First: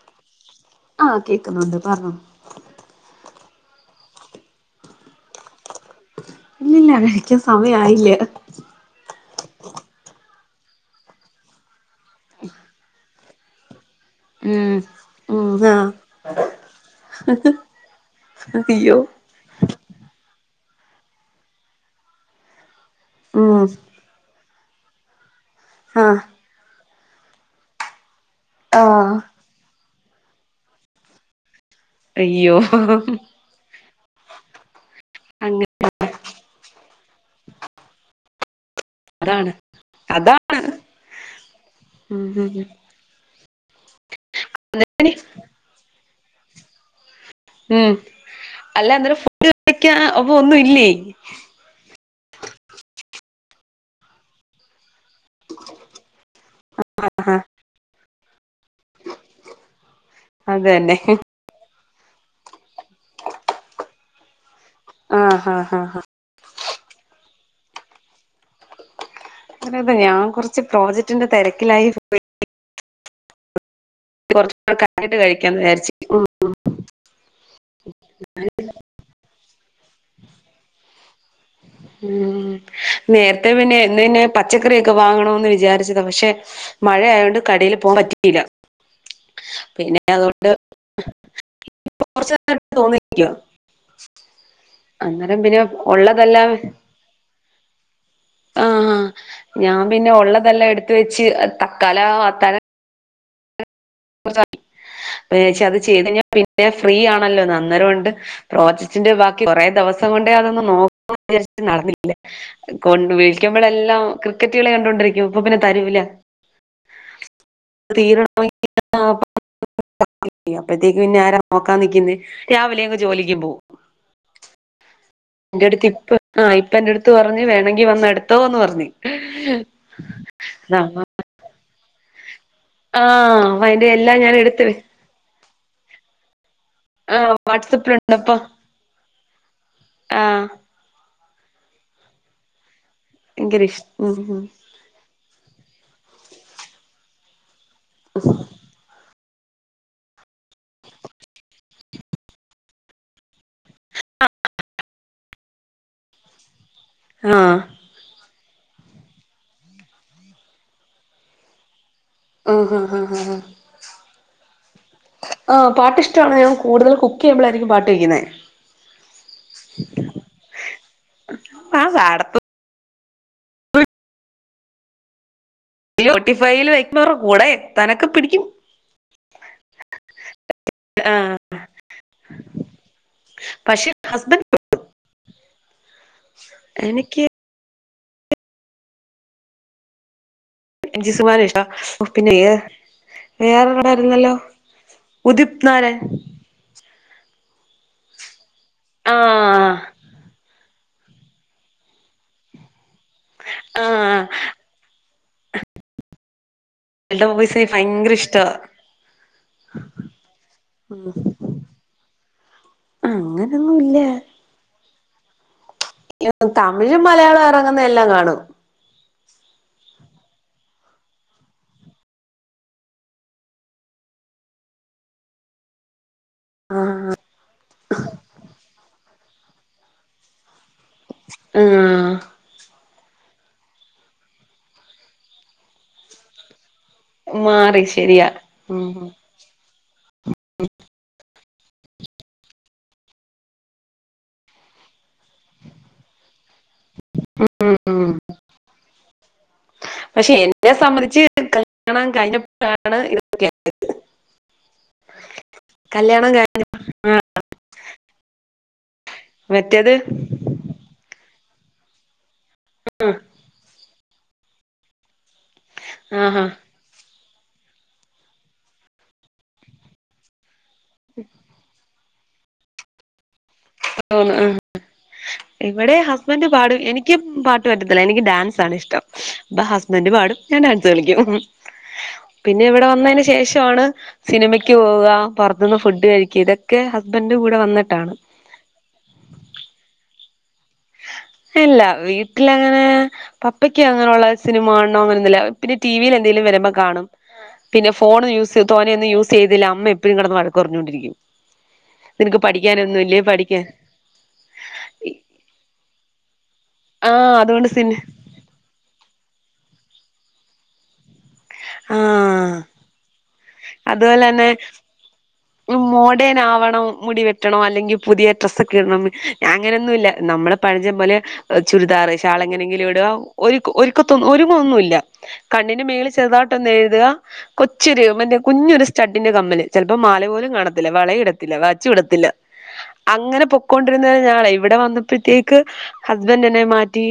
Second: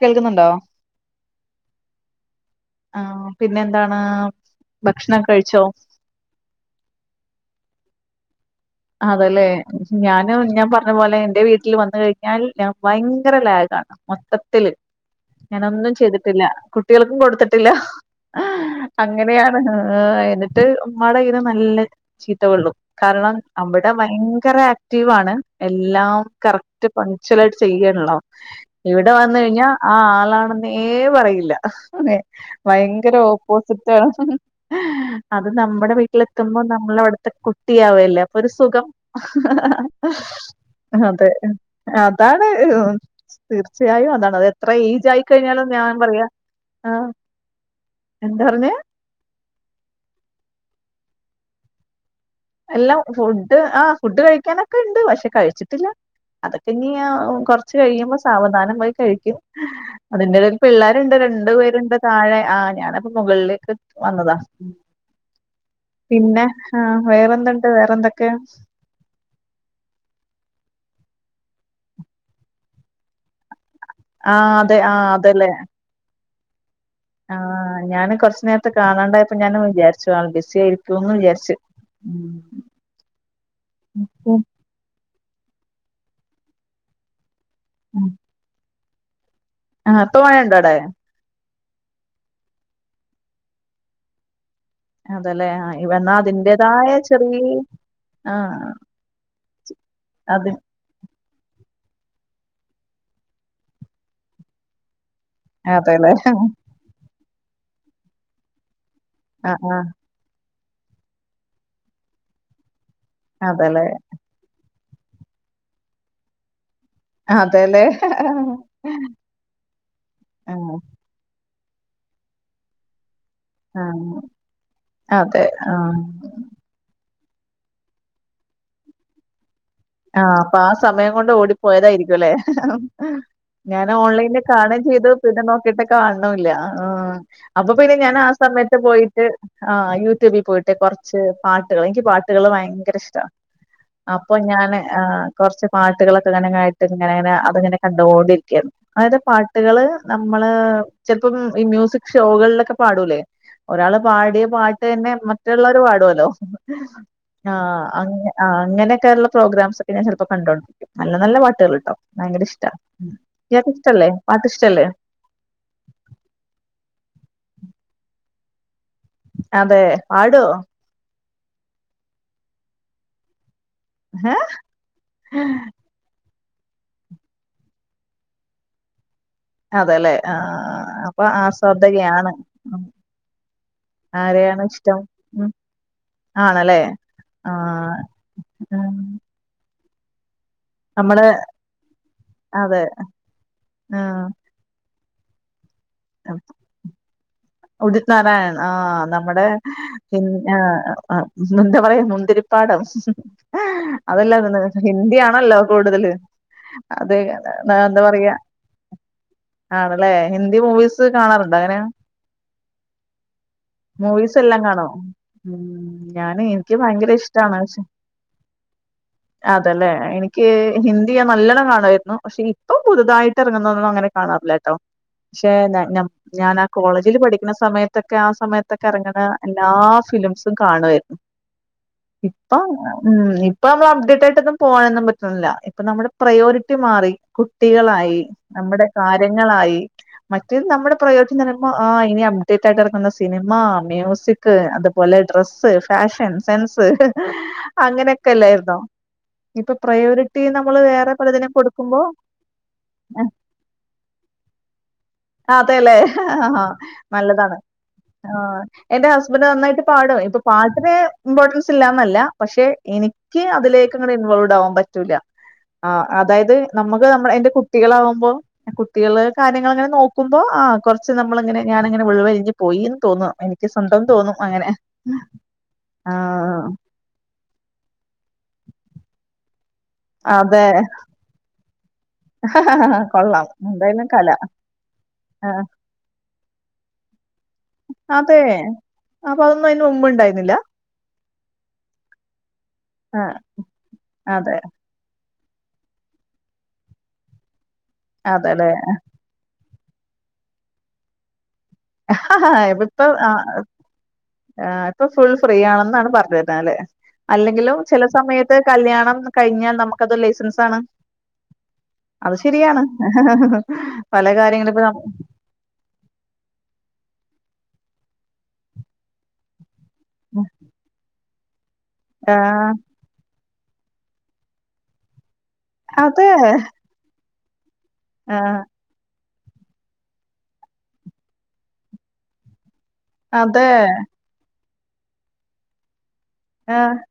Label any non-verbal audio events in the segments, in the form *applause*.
കേൾക്കുന്നുണ്ടോ ആഹ് കേക്കുന്നുണ്ട് പറഞ്ഞോ ആഹ് പിന്നെന്താണ് ഭക്ഷണംഒക്കെ കഴിച്ചോ ഇല്ലില്ല കഴിക്കൻ സമയയില്ലേ അതല്ലേ ഞൻ ഞാൻ പറഞ്ഞ പോലെ എന്റെ വീട്ടില് വന്ന കഴിഞ്ഞാൽ ഭയങ്കര ലാഗാണ് മൊത്തത്തില് ഉം ഉം ആഹ് ഞാനൊന്നും ചെയ്തിട്ടില്ല കുട്ടികൾക്കും കൊടുത്തിട്ടില്ല അയ്യോ അങ്ങനെയാണ് മട്ട് ഉമ്മായുടെ കയ്ന നല്ല ചീത്ത കോള്ളു കാരണം ഉം അവിടെ ഭയങ്കര സ്റ്റീവാണ് എല്ലാം ആഹ് കറക് മ പങ്ച്വലായിട്ട് ചെയ്യണല്ലോ ഇവിടെ ആഹ് വന്ന് കഴിഞ്ഞാ ആഹ് ആളാണെന്നേ പറയില്ല അതെ അയ്യോ ഭയങ്കര ഓപ്പോസിറ്റ് ആണ് ഉം അത് അങ്ങനെ നമ്മുടെ വീട്ടില കത്തുമ്പോ നമ്മള അവിടുത്തെ കുട്ടിയ ആവത്തില്ലേ ഒരു സുഖം അതാണ് അതാ അതെ ഉം അതാണ് ഉം തീർച്ചയായും അതാണ് അത് എത്ര ഏയ്ജ് ഉം ആയിക്കഴിഞ്ഞാലും ഞാൻ പറയാ ആഹ് ഉം എന്താ പറഞ്ഞ അല്ല അന്നേരം ഫുഡ് *unintelligible* കഴിക്ക്യ അപ്പോ ഒന്നു ഇല്ലേ അല്ല ഫുഡ് ആഹ് ഫുഡ് കഴിക്കാനൊക്കെ ഉണ്ട് പക്ഷെ കഴിച്ചിട്ടില്ല അതൊക്കെ ഇഞ് ആഹ് കൊറച്ച് കഴിയുമ്പോ സാവധാനം വഴി കഴിക്കും അതിൻ്റെ എടേല് അത് തന്നെ പിള്ളേര്ണ്ട് രണ്ടു പേരുണ്ട് താഴെ ആഹ് ഞാനപ്പോ മുകള് ലേക്ക് വന്നതാ അഹ് ആഹ് ആഹ് പിന്നെ ആഹ് വേറെ എന്തുണ്ട് വേറെന്തൊക്കെയാ അതെ അതെ ഞാൻ കൊറച്ച് പ്രോജക്ടിന്റെ തെരക്കിലായി പോ *unintelligible* യി കൊ ആ *unintelligible* റച്ച് *unintelligible* കൂ *unintelligible* ടെ കഴിഞ്ഞിട്ട് കഴിക്കാന്ന് വിചാരിച്ച് ആഹ് ഞാന് കുറച്ചു നേരത്തെ കാണാണ്ടായപ്പോ ഞാന് വിചാരിച്ചു ആള് ബിസി ആയിരിക്കുന്ന് വിചാരിച്ചു. ഉം നേരത്തെ പിന്നെ ഇന്ന് പിന്നെ പച്ചക്കറിയെക്കെ വാങ്ങ ണന്ന് വിചാരിച്ചതാ പക്ഷേ മഴ ആയോണ്ട് കടയിൽ പോകാൻ പറ്റിയില്ല. ആ തോനയുണ്ടാവിടെ? കൊറച്ചു നേരം ആയിട്ട് തോർന്നു നിക്കുവാ. അന്നേരം പിന്നെ ഉള്ളതല്ലാം യ ചെറിയ ആഹ് അത് ച്ച് തക്കാലം അത്താഴം *unintelligible* അത് ചെയ്ത് അതെല്ലേ കഴിഞ്ഞാ പിന്നെ ഫ്രീ ആണ്. *unintelligible* അന്നേരമുണ്ട് പ്രൊജ ബാക്കി ആ കുറെ ആ ദിവസം കൊണ്ട് അതെന്ന് നോക്കാന്ന് വിചാരിച്ചിട്ട് നടന്നില്ല കൊണ്ട് അതെല്ലേ വിളിക്കുമ്പോഴെല്ലാം ക്രിക്കറ്റുകളി കണ് കൊണ്ടിരിക്കും ഇപ്പൊ പിന്നെ തരുല അതെല്ലേ? *unintelligible* ആ, അപ്പഴത്തേക്ക് പിന്നെ ആരാ നോക്കാൻ നിക്കുന്നേ രാവിലെ അങ്ങ് ജോലി ആഹ് എന്റെ അടുത്ത് ഇപ്പ ആഹ് എന്റെ അടു എത്ത് പറഞ്ഞ് വേണെങ്കി വന്ന് എടുത്തോന്ന് പറഞ്ഞ്. ആഹ് പ്പൊ ആഹ് നമ്മ സമയം കൊണ്ട് ഓടി പോയതായിരിക്കും അല്ലേ? ആഹ് അപ്പ അയിന്റെ ഞാൻ എല്ലാം ഓൺലൈനിൽ എടുത്ത് വെ കാണുകയും ചെയ്തു പിന്നെ നോ കാണുണൂല്ല. ആ ആഹ് അപ്പൊ പിന്നെ ഞാൻ ആ വാട്സപ്പിലുണ്ടപ്പ സമയത്ത് പോയിട്ട് ആ ആഹ് യൂട്യൂബിൽ പോയിട്ട് കുറച്ച് പാട്ടുകൾ എനിക്ക് പാട്ടുകൾ ഭയങ്ക കര ഇഷ്ട ഭയങ്കര ഇഷ് ഉം അപ്പൊ ഉം ഞാന് ആ കുറച്ച് പാട്ടുകളൊക്കെ ങ്ങനെങ്ങനെ കേട്ട് ഇങ്ങനങ്ങനെ അതിങ്ങനെ കണ്ടുകോണ്ടിരിക്കയാണ്. അതായത് പാട്ടുകള് നമ്മള് ചെലപ്പം ഈ മ്യൂസിക് ഷോകളിലൊക്കെ പാടൂലേ ഒരാള് പാടിയ പാട്ട് തന്നെ മറ്റുള്ളവർ പാടുല്ലോ. ആ ആഹ് അങ്ങ ആ അങ്ങനെയൊക്കെയുള്ള പ്രോഗ്രാംസ് ചിലപ്പോ കണ്ടോണ്ടിരിക്കും. നല്ല നല്ല പാട്ടുകൾ ട്ടോ. ഭയങ്കര ആ ഇഷ്ടാ ഹ ഹാ ഹാ. ഇയാക്ക് ഇഷ്ടല്ലേ പാട്ട് ഇഷ്ടല്ലേ ആ പാട്ട് ഇഷ്ടമാണ് ഞാൻ കൂടുതൽ കുക് യ്യുമ്പളായിരിക്കും പാട്ട് കേൾക്കുന്നേ. അതെ, പാടോ? ആ പാടതൊന്നു ഏഹ് ഹെ. ട്ടിഫൈൽ വയ്ക്കുന്നവരുടെ കൂടെ എത്താനൊക്കെ പിടിക്കും. അതെ ലേ. ആ അപ്പൊ ആഹ് ആസ്വാദകയാണ്. പക്ഷെ ഹസ്ബൻഡ് ആരെയാണ് ഇഷ്ടം? ആണല്ലേ. എനിക്ക് ആ. ഉം എം ജി നമ്മുടെ ശ്രീകുമാറിനെ ഇഷ്ടവാ. പിന്നെ അതെ ആഹ് വേറൊരന്നല്ലോ? ഉതിപ് നാരാ ഉദിത് നാരായൺ. ആ നമ്മുടെ ആഹ് പിൻ എ ആ എന്താ പറയാ മുന്തിരിപ്പാടം ആഹ് ആഹ് ആഹ് അതല്ല ന് ഹിന്ദി ആണല്ലോ കൂടുതല്. അത് ആൾടെ വോയിസ് എനിക്ക് എന്താ ഭയങ്കര പറയാ ഇഷ്ടവാ ആണല്ലേ ഹിന്ദി മൂവീസ് കാണാറുണ്ടോ? എങ്ങനെയാ? അങ്ങൻ മൂവിസ് എല്ലാം കാണോ? ഉം ഞാന് എനിക്ക് തമിഴും ഭയങ്കര മലയാളം ഇറങ്ങുന്ന എല്ലാം കാണും. അതെ ല്ലേ. എനിക്ക് ഹിന്ദിയ നല്ലോണം കാണുമായിരുന്നു. പക്ഷെ ഇപ്പൊ പുതുതായിട്ട് ഇറങ്ങുന്ന ഒന്നും അങ്ങനെ കാണാറില്ല ട്ടോ. പക്ഷെ ഞ ഞ ഞാൻ ആ ആഹ് കോളേജിൽ പഠിക്കുന്ന സമയത്തൊക്കെ ആ സമയത് ങ്ങനെ എല്ലാ ഫിലിംസും കാണുമായിരുന്നു. ആഹ് ഇപ്പൊ ഉം ഇപ്പൊ നമ്മൾ അപ്ഡേറ്റ് ആയിട്ടൊന്നും പോകാനൊന്നും പറ്റുന്നില്ല. ഇപ്പൊ നമ്മുടെ പ്രയോറി കുട്ടിമാറി മാറി കുട്ടികളായി ശരിയാ നമ്മുടെ ഉം കാര്യങ്ങളായി മറ്റേത് നമ്മുടെ പ്രയോ ങ്ങനെ പ്പൊ ആ ഇനി അപ്ഡേറ്റായിട്ടിറങ്ങുന്ന സിനിമ ആ മ്യൂസിക് അതുപോലെ ഡ്രസ്സ് ഫാഷൻ സെൻസ് ഉം അങ്ങനൊക്കെല്ലായിുന്നോ ഇപ്പൊ പക്ഷെ പ്രയോറിറ്റി എന്നെ നമ്മൾ വേറെ സംബന്ധിച്ച് പലതിനും കൊടുക്കുമ്പോ കല്യാണം കഴിഞ്ഞപ്പോഴാണ് ഇത് അതെല്ലേ കല്യാണം കഴി നല്ലതാണ് ആ എന്റെ ഹസ്ബന്റ് നന്നായിട്ട് മറ്റേത് പാടും ഇപ്പൊ പാട്ടിന് ഇമ്പോർട്ടൻസ് ഇല്ലാന്നല്ല പക്ഷെ എനിക്ക് അതിലേക്കിങ്ങെനെ ഇൻവോൾവ് ഉണ്ടാവാൻ പറ്റൂല ആ ആഹാ അതായത് നമുക്ക്ന മ്മളെത് കുട്ടികളാകുമ്പോ കുട്ടികള് കാര്യങ്ങളങ്ങനെ നോക്കുമ്പോ ആ കുറച്ച് നമ്മള്ങ്ങനെ ഞാന് ഇങ്ങനെ ഉൾവലിഞ്ഞു പോയീന്ന് തോന്നഎനി ക്ക് സ്വന്തം തോന്നു തോന്നും ആഹ് അങ്ങനെ ഇവിടെ ഹസ്ബന്റ് ആഹ് പാടും എനിക്ക് പാട്ട് പറ്റത്തില്ല എനിക്ക് ഡാൻസാണ് ഇഷ്ടം പ്പ ഹസ്ബന്റ് പാടും ഞാൻ അതെ ഡാൻസ് കളിക്കും പിന്നെ ഇവിടെ വന്നതിന് കൊള്ളാം ശേഷാണ് എന്തായാലും കല സിനിമയ്ക്ക് പോവ ആഹ് പൊറത്തുന്ന് ഫുഡ് കഴിക്ക ഇതൊക്കെ ഹസ്ബൻഡ് കൂടെ വന്നിട്ടാണ് അതെ അപ്പൊ അതൊന്നും അയ്ന് മുമ്പുണ്ടായി ട്ടില്ലാ ഇല്ല വീട്ടിലങ്ങനെ ആഹ് പപ്പക്ക് അങ്ങനെയുള്ള അതെ സിനിമാണൊന്നുല്ല പിന്നെ ടിവിയിൽ എന്തെങ്കലും വരുമ്പോ കാണും പിന്നെ ഫോൺ യൂസ് അതെല്ലെ തോനെൊന്നും യൂസ് ചെയ്തില്ല അമ്മയും ഇപ്പീ കടന്ന് വഴക്ക് പറഞ്ഞൊണ്ടിരിക്കും *unintelligible* ആ പഠിക്കാൻ ഇപ്പൊ ഫുൾ ഫ്രീ ആണെന്നാണ് പറെ പ ന്താല്ലെ ആഹ് അതുകൊണ്ട് അല്ലെങ്കിലും സിനി ചെല സമയത്ത് കല്യാണം കഴിഞ്ഞാൽ നമുക്ക് അതൊരു ലൈസൻസാണ്. അത് ശരിയാണ്. പല അതുഓലെന്നെ കാര്യങ്ങളും ഇപ്പ നം മോഡേൺ ആവണം മുടിവെ ട്ടണം അല്ലെങ്കിൽ പുതിയ ഡ്രസ്സൊക്കിടണം ഞാൻ അങ്ങനൊന്നുല്ല നമ്മളെ പഴഞ്ചം പോലെയൊ ചുരിദാറ് ആഹ് ഷാളെങ്ങനെങ്കിലും ഇടുവാ ഒരു ഒരുക്കത്തൊന്നു ഒരുങ്ങൊന്നുമില്ല. കണ്ണിന് മേളിൽ അതെ ചെറുതായിട്ടൊന്ന് എഴുതുക കൊച്ചിരികം മെന്റെ ആഹ് കുഞ്ഞൊരു സ്റ്റഡ് ട്ടിന്റെ കമ്മല് ചെലപ്പോ മാല പോലും കാണത്തില്ല വള ഇടത്തില്ല വച്ചും ഇടത്തില്ല. അതെ അങ്ങനെപൊക്കോണ്ടിരുന്നയ് ഞാനാ ഇവടെ വന്നപ്പഴ്‌ത്തേക്ക് ഹസ്ബൻഡ് എന്നെ ആഹ് മാറ്റി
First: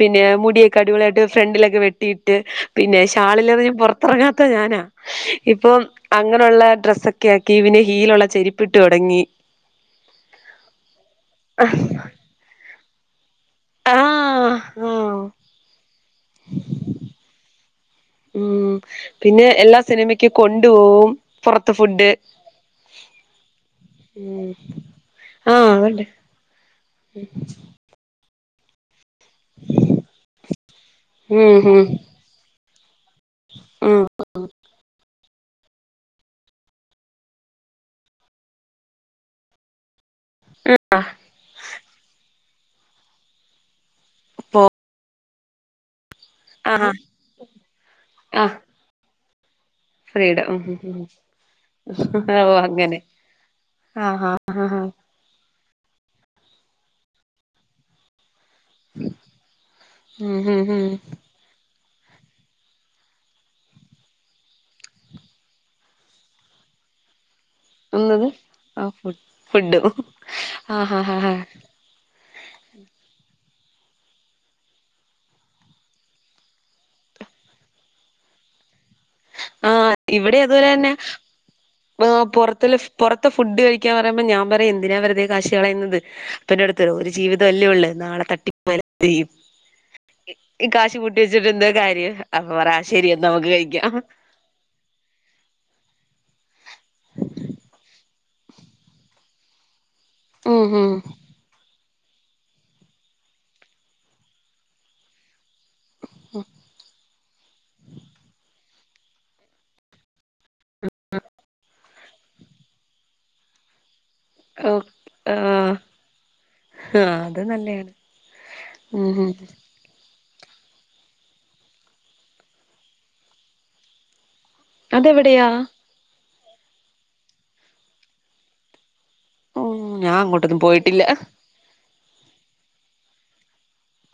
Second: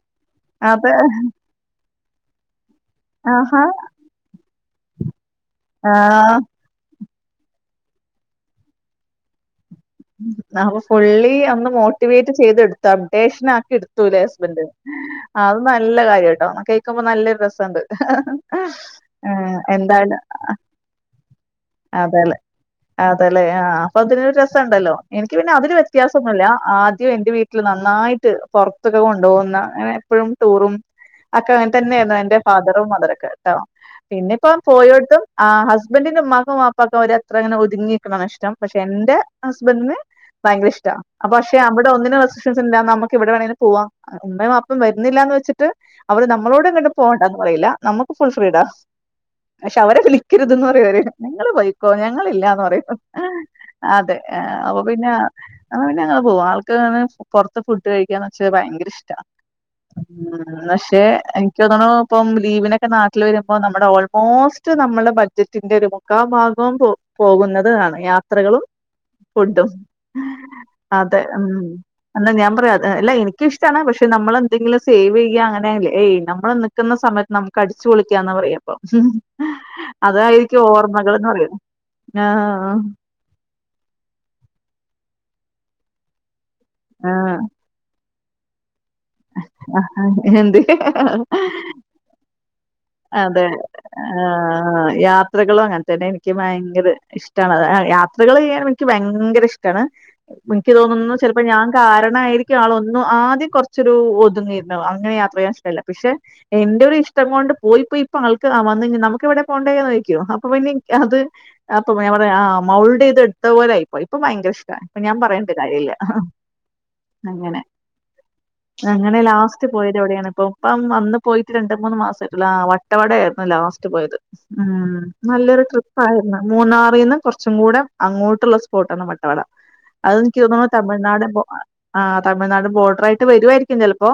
പിന്നെ മുടിയൊക്കെ അത് അടിപൊളിയായിട്ട് ഫ്രണ്ടിലൊക്കെ വെട്ട് ട്ടിട്ട് പിന്നെ ഷാളില്ലാതെ ആഹാ ഞാൻ പൊറത്തിറങ്ങാത്ത ഞാനാ. ഇപ്പം ആഹ് അങ്ങനൊള്ള ഡ്രസ്സക് കെ കീവിന് ഹീലുള്ള ചെരിപ്പിട്ട് തൊടങ്ങി. അപ്പൊ പുള്ളി അന്ന് മോട്ടിവേറ്റ് ചെയ്തെടുത് അപ്ഡേഷ് നാക്കി എടുത്തൂലെ ആഹ് ഹസ്ബൻഡ് ആഹ് അത് നല്ല കാര്യ കേക്കുമ്പോ നല്ലെരു രേസോണ്ട്. ഉം പിന്നെ എല്ലാ സിനിമക്കും കൊണ്ടു പോകും അതെലേ അതെലേ ആ അപ്പ അതിനൊരു ഉം രസണ്ടല്ലോ എനിക്ക് പിന്നെ ആഹ് അതില് അതണ്ട് വ്യത്യാസം ഒന്നുല്ല ആദ്യം എന്റെ വീട്ടില് നന്നായിട്ട് പൊറത്ത് കൊണ്ടൊവുന്ന ങ്ങനെ എപ്പഴും ടൂറും അക്കെ ഉം ഉം അങ്ങേൻത്തന്നയിരുന്നു എന്റെ ഫാ *unintelligible* കേട്ടോ ഉം പിന്നിപ്പം പോയോട്ത്തും ആ ഹസ്‌ബെൻഡിന് മക്ക്‌ ക്കും ബാപ്പാക്കും അവര് അത്ര അങ്ങനെ ഒരുതുങ്ങിക്കണഷ്ടം പക്ഷെ എന്റെ ഹസ്ബൻഡിന് ഭയങ്കര ഇഷ്ട അപ് ഷെ അവടെ ഒന്നിന് നമുക്ക് എന്താ നമുക്ക് എവിടെവേണങ്കിലും പോവാ എന്തേ അപ്പം വരുന്നില്ലാന്ന് വെ ച്ചിട്ട് അവര് നമ്മളോട് ആഹ് എങ്ങട്ടും പോകേണ്ടന്ന് പറയില്ല നമുക്ക് ഫുൾ ആഹ് ഫ്രീടാ പക്ഷെ അവരെ ഫ്രീഡം ഉം വിളിക്കരുതാന്ന് പറയും ഉം അവര് ഉം നിങ്ങൾ പോയിക്കോ ഓഹ് ഞങ്ങൾല്ലാന്ന് പറയും അങ്ങനെ അതെ ആഹ് ആഹ് അപ്പൊ ആഹ് പിന്നെ അ പിന്നെ അങ്ങെനെ പോകും ആൾക്ക്ങ്ങനെ പുറത്ത് ഫുഡ് കഴിക്കാ പക്ഷെ ഭയങ്കര ഇഷ്ട ഉ ഉം ഉം ഉം പക്ഷെ എനിക്ക് തോന്നുണു ഇപ്പം ലീവിനൊക്കെ നാട്ടിൽ വരുമ്പോ നമ്മുടെ ഓൾമോസ്റ്റ് നമ്മുടെ ബഡ്ജറ്റിന്റെ ഒരു മുക്കാൻ ഭാഗവും പോകും പോകുന്നതാണ് എന്നത് യാത്രകളും ആ ഫു ഫുഡും ഫുഡ് ആ ഹാ ഹാ അതെ ഹാ ഉ എന്നാൽ ഞാൻ പറയാ അല്ല എനിക്ക് ഇഷ്ട ഇഷ്ട്ടാണ് പക്ഷെ നമ്മളെന്തെങ്കിലും സേവ് ചെയ്യാ അങ്ങനെല്ലേ ഏയ് നമ്മൾ നിക്കുന്ന സമയത്ത് നമുക്ക് അടിച്ച് പൊളിക്കാന്ന് പറയാപ്പം ആഹ ഇവിടെ അതുപോലെ തന്നെ *inaudible* ആ ആഹ് പുറത്തിൽ പുറത്തെ ഫുഡ് കഴിക്കാൻ പറയുമ്പോ ഞാൻ പറയാ എന്തിനാ വെറുതെ ക്യാഷ് കളയുന്നത് അപ്പൂന്റെടുത്ത് ഒരു ജീവിതം അല്ലേ ഉള്ളൂ നാളെ തട്ടി ആഹ് എന്ത് *unintelligible* ക്യാഷ് പൂട്ടി വെച്ചിട്ട് എന്താ കാര്യം അപ്പൊ പറ ശരി എന്നാ അതെ നമുക്ക് കഴിക്കാം ആ യാത്രകളും അങ്ങനെ തന്നെ എനി *inaudible* *unintelligible* ഇഷ്ടമാണ് യാത്രകൾ ചെയ്യാൻ എനിക്ക് ഭയങ്കര ഇഷ്ടമാണ് എനിക്ക് ഉം ഉം തോന്നുന്നു ചിലപ്പോ ഞാൻ കാരണായിരിക്കും ആൾ ഒന്ന് ആദ്യം കുറച്ചൊരു ഒതുങ്ങിയിരുന്നു അങ്ങനെ യാത്ര ചെയ്യാൻ ഇഷ്ട്ടല്ല പക്ഷെ എന്റെ ഒരു ഇഷ്ടം കൊണ്ട് ഇപ്പൊ ഇപ്പൊ ആൾക്ക് വന്നാ നമുക്ക് എവിടെ പോണ്ടേന്ന് ചോയിക്കും അപ്പൊ പിന്നെ അത് അപ്പൊആ മൗൾഡ് ചെയ്ത് എടുത്ത പോലൊയി ഇപ്പൊ ഭയങ്കര ഇഷ്ട ഓ ഇപ്പ ഞാൻ ആ പറയണ്ട കാര്യല്ല ആ അത് അങ്ങനെ നല്ലയാണ് ഉം അങ്ങനെ ഉം ലാസ്റ്റ് പോയത് എവിടെയാണ് ഇപ്പപ്പം വന്ന് പോയിട്ട് രണ്ട് മൂന്ന് മാസംആയി വട്ടവട ആായിരുന്നു ലാസ്റ്റ് പോയത് ഉം അതെവിടെയാ നല്ലൊരു ട്രിപ്പ് ആായി മൂന്നാറിൽന്ന് കുറച്ചും കൂടെ അങ്ങോട്ടുള്ള സ്പോട്ടാണ് വ ട്ടവട ഉം ഞാൻ അത് എനിക്ക് അങ്ങോട്ടൊന്നും തോന്നുന്നു പോയിട്ടില്ല തമിഴ്നാട് ആഹ് തമിഴ്നാട് ബോർഡറായിട്ട് വരുവായിരിക്കും ചിലപ്പോ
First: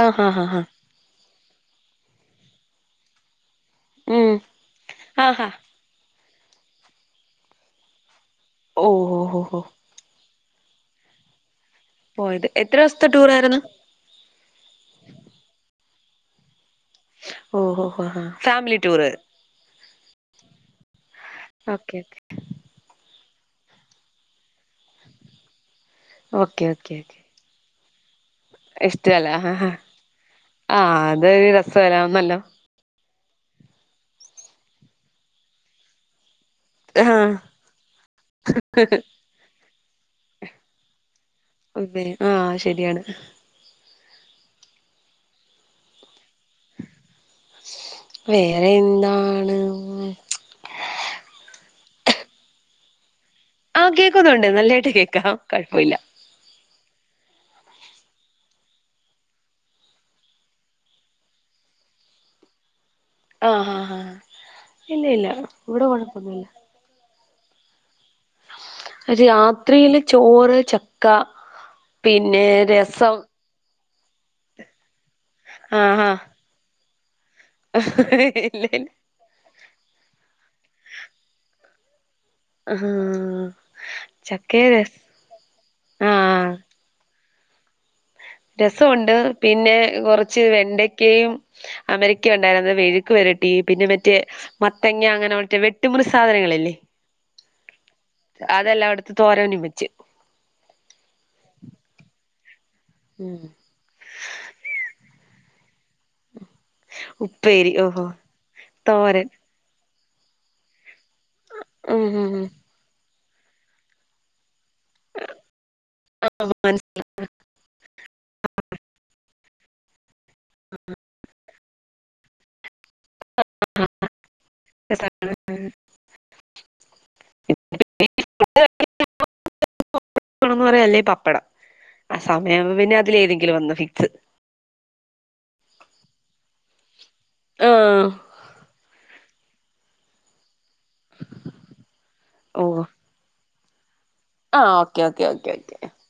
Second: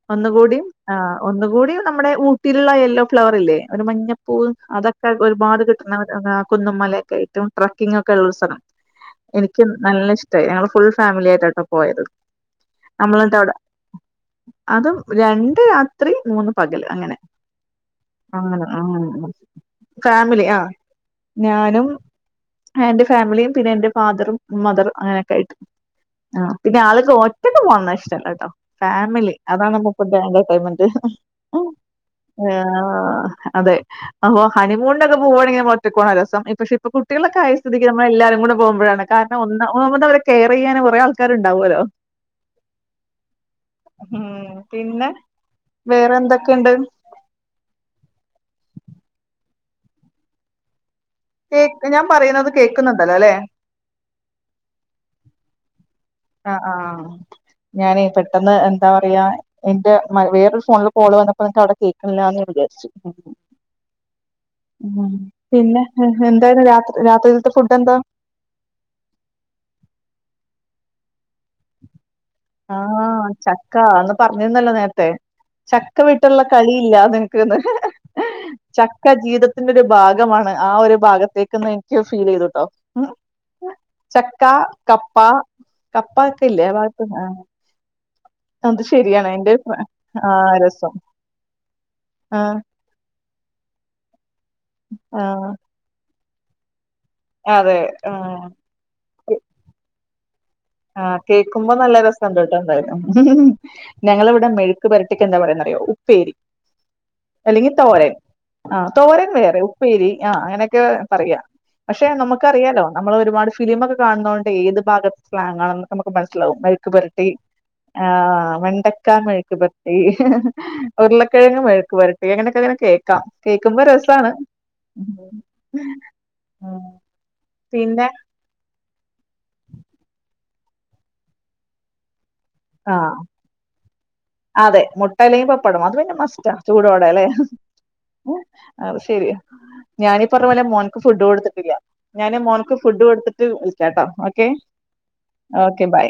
ആ ഹാ ഹാ ഹാ ഒന്നുകൂടിയും ആ ഒന്ന് കൂടി നമ്മുടെ തിരുള യെല്ലോ ഫ്ലവർ ഇല്ലേ ഒരു ഉം മഞ്ഞപ്പൂവ് അതൊക്കെ ആ ഹാ ഒരുപാട് കിട്ടുന്നവ ആ ഹാ കുന്നുമല ഒക്കൊയിട്ടും ട്രക്കിങ് ഒക്കെ കലോത്സവം ഓ ഓ ഓ ഓ എനിക്ക് നല്ലഇഷ് ഞങ്ങള് ഫുൾ ഫാമിലി ആയിട്ടാട്ടോ പോയത് എത്ര ദിവസത്തെ നമ്മളിവിടെ ടൂറായിരുന്നു അതും രണ്ട് രാ രാത്രി മൂന്ന് പകൽ അങ്ങനെ അങ്ങനെ ഫാമിലി ആ ടൂറ് ഫാമിലി ആ ഞാനും ഓക്കെ എന്റെ ഫാമിലിയും പിന്നെ എന്റെ ഫാദറും മദറും അങ്ങനെയൊക്കെ ആയിട്ട് ആ ഓക്കെ പിന്നെ ഓക്കെ ആൾക്ക് ഓക്കെ ഒറ്റക്ക് പോന്ന ഇഷ്ട്ടല്ല ഇഷ്ടല്ല ഫാമിലി ആ അതാണ് മൂപ്പര്ടെ ആ എന്റർടെയ്മെന്റ് അതൊരു രസല്ലാന്നല്ലോ ആ അതെ അപ്പൊ ഹണിമൂണി ഒക്കെ പോകുവാണെങ്കിൽ ഒറ്റപോണ രസം പക്ഷെ ഇപ്പൊ ആ കുട്ടികളുടെ കാര്യസ്ഥിതിക്ക് നമ്മൾ എല്ലാരും കൂടെ പോകുമ്പോഴാണ് കാരണം ഒന്ന് ഒന്നത് അവരെ കെയർ ചെയ്യാന കുറെേ ആൾക്കാരുണ്ടാവുമല്ലോ പിന്നെ ആ ശരിയാണ് ഉം പിന്നെ വേറെ എന്തൊക്കെയുണ്ട് വേറെ എന്താണ് ഇപ്പ ഞാൻ പറയുന്നത് കേൾക്കുന്നുണ്ടല്ലോ അല്ലെ ആഹ് കേക്കുന്നുണ്ട് നല്ലായിട്ട് കേൾക്കാം കുഴപ്പമില്ല ആ ആ ഞാന് പെട്ടെന്ന് എന്താ പറയാ എന്റെ വേറൊരു ഫോണില് കോള് വന്നപ്പോ നിനക്ക് അവിടെ കേക്കണില്ലന്ന് വിചാരിച്ചു ആ ആ ആ ഇല്ല ഇല്ല പിന്നെ ഇവിടെ കുഴപ്പൊന്നുമില്ല എന്തായരുന്നു രാത്രി രാത്രിഇൽ ഫുഡ്‌താ രാത്രിയില് ചോറ് ചക്ക പിന്നെ രസം കാന്ന് പറഞ്ഞിരുന്നല്ലോ നേരാ ത്തെ ആ ചക്ക ആ വിട്ടുള്ള കളി ഇല്ല അത് ഇല്ല ഇല്ല ചക്ക ജീവിതത്തിന്റെ ഒരു ഭാഗമാണ് ആ ഒരു ഭാഗത്തേക്ക്ന്ന് എനിക്ക് ഫീൽ ചെയ്തുട്ടോ ആ ചക്ക ചക്കയും രസ കപ്പ കപ്പ ഇല്ലേ ആ ഭാഗത്ത്‌ന്ന് രസമുണ്ട് പിന്നെ ആ കുറച്ച് രസം വെണ്ടക്കയും അമരക്കയും ആ ഉണ്ടായിരുന്നത് വെഴുക്ക് വരട്ടി ട്ടി പിന്നെ മറ്റേ മത്തങ്ങ ആ അങ്ങനെ വെട്ടുമൂറി സാധനങ്ങളല്ലേ അതെ ആഹ് തോരനും വെച്ച്. ആഹ് കേൾക്കുമ്പോ നല്ല രസണ്ട് ഉം. ണ്ടായ്ര്ന്നു ഞങ്ങളവിടെ മെഴുക്കു പരട്ടി എന്താ പറയാന്നറിയോ ഉപ്പേരി ഉപ്പേരി അല്ലെങ്കിൽ ഓഹോ തോരൻ ആ തോരൻ വേറെ ഉപ് പേരി ആ അങ്ങനെക്കെ പറയാ ഉം പക്ഷെ ഉം ഉം നമുക്കറിയാലോ നമ്മളൊരുപാട് ഫിലിമൊക്കെ കാണുന്നോണ്ടെ ഏത് ഭ സ്ലാങ്ങാണക്കെ നമുക്ക് മനസ്സിലാവും മെഴക്കു പുരട്ടി ആ് വെണ്ടക്ക മെഴുക് ക് പത്തി ഉരുളക്കിഴങ്ങ് മെഴുക് മെഴുക്കുപുരട്ടി അങ്ങനൊക്കെങ്ങനെ കേ ക്കാം കേക്കുമ്പോ രസാണ് പിന്നെ *unintelligible* പറയാ അല്ലെ പപ്പടം സമയം പിന്നെ ആഹ് അതിലേതെങ്കിലൊന്ന് ഫിക്സ് പ്പടം അത്ന്നെ മസ്റ്റ ചൂടൊ ടല്ലെ ആഹ് അത് ശരി ഞാനി പറഞ്ഞ പോലെ മോ ക്ക്ഫുട് കൊടുതിട്ടില്ല ഞന് മോന്ക്ക് ഓഹ് ഫുട് കൊടുതിട്ട് വി കേട്ടോ ഓക്കെ ആഹ് ഓക്കെ ഓക്കെ ഓക്കെ ബൈ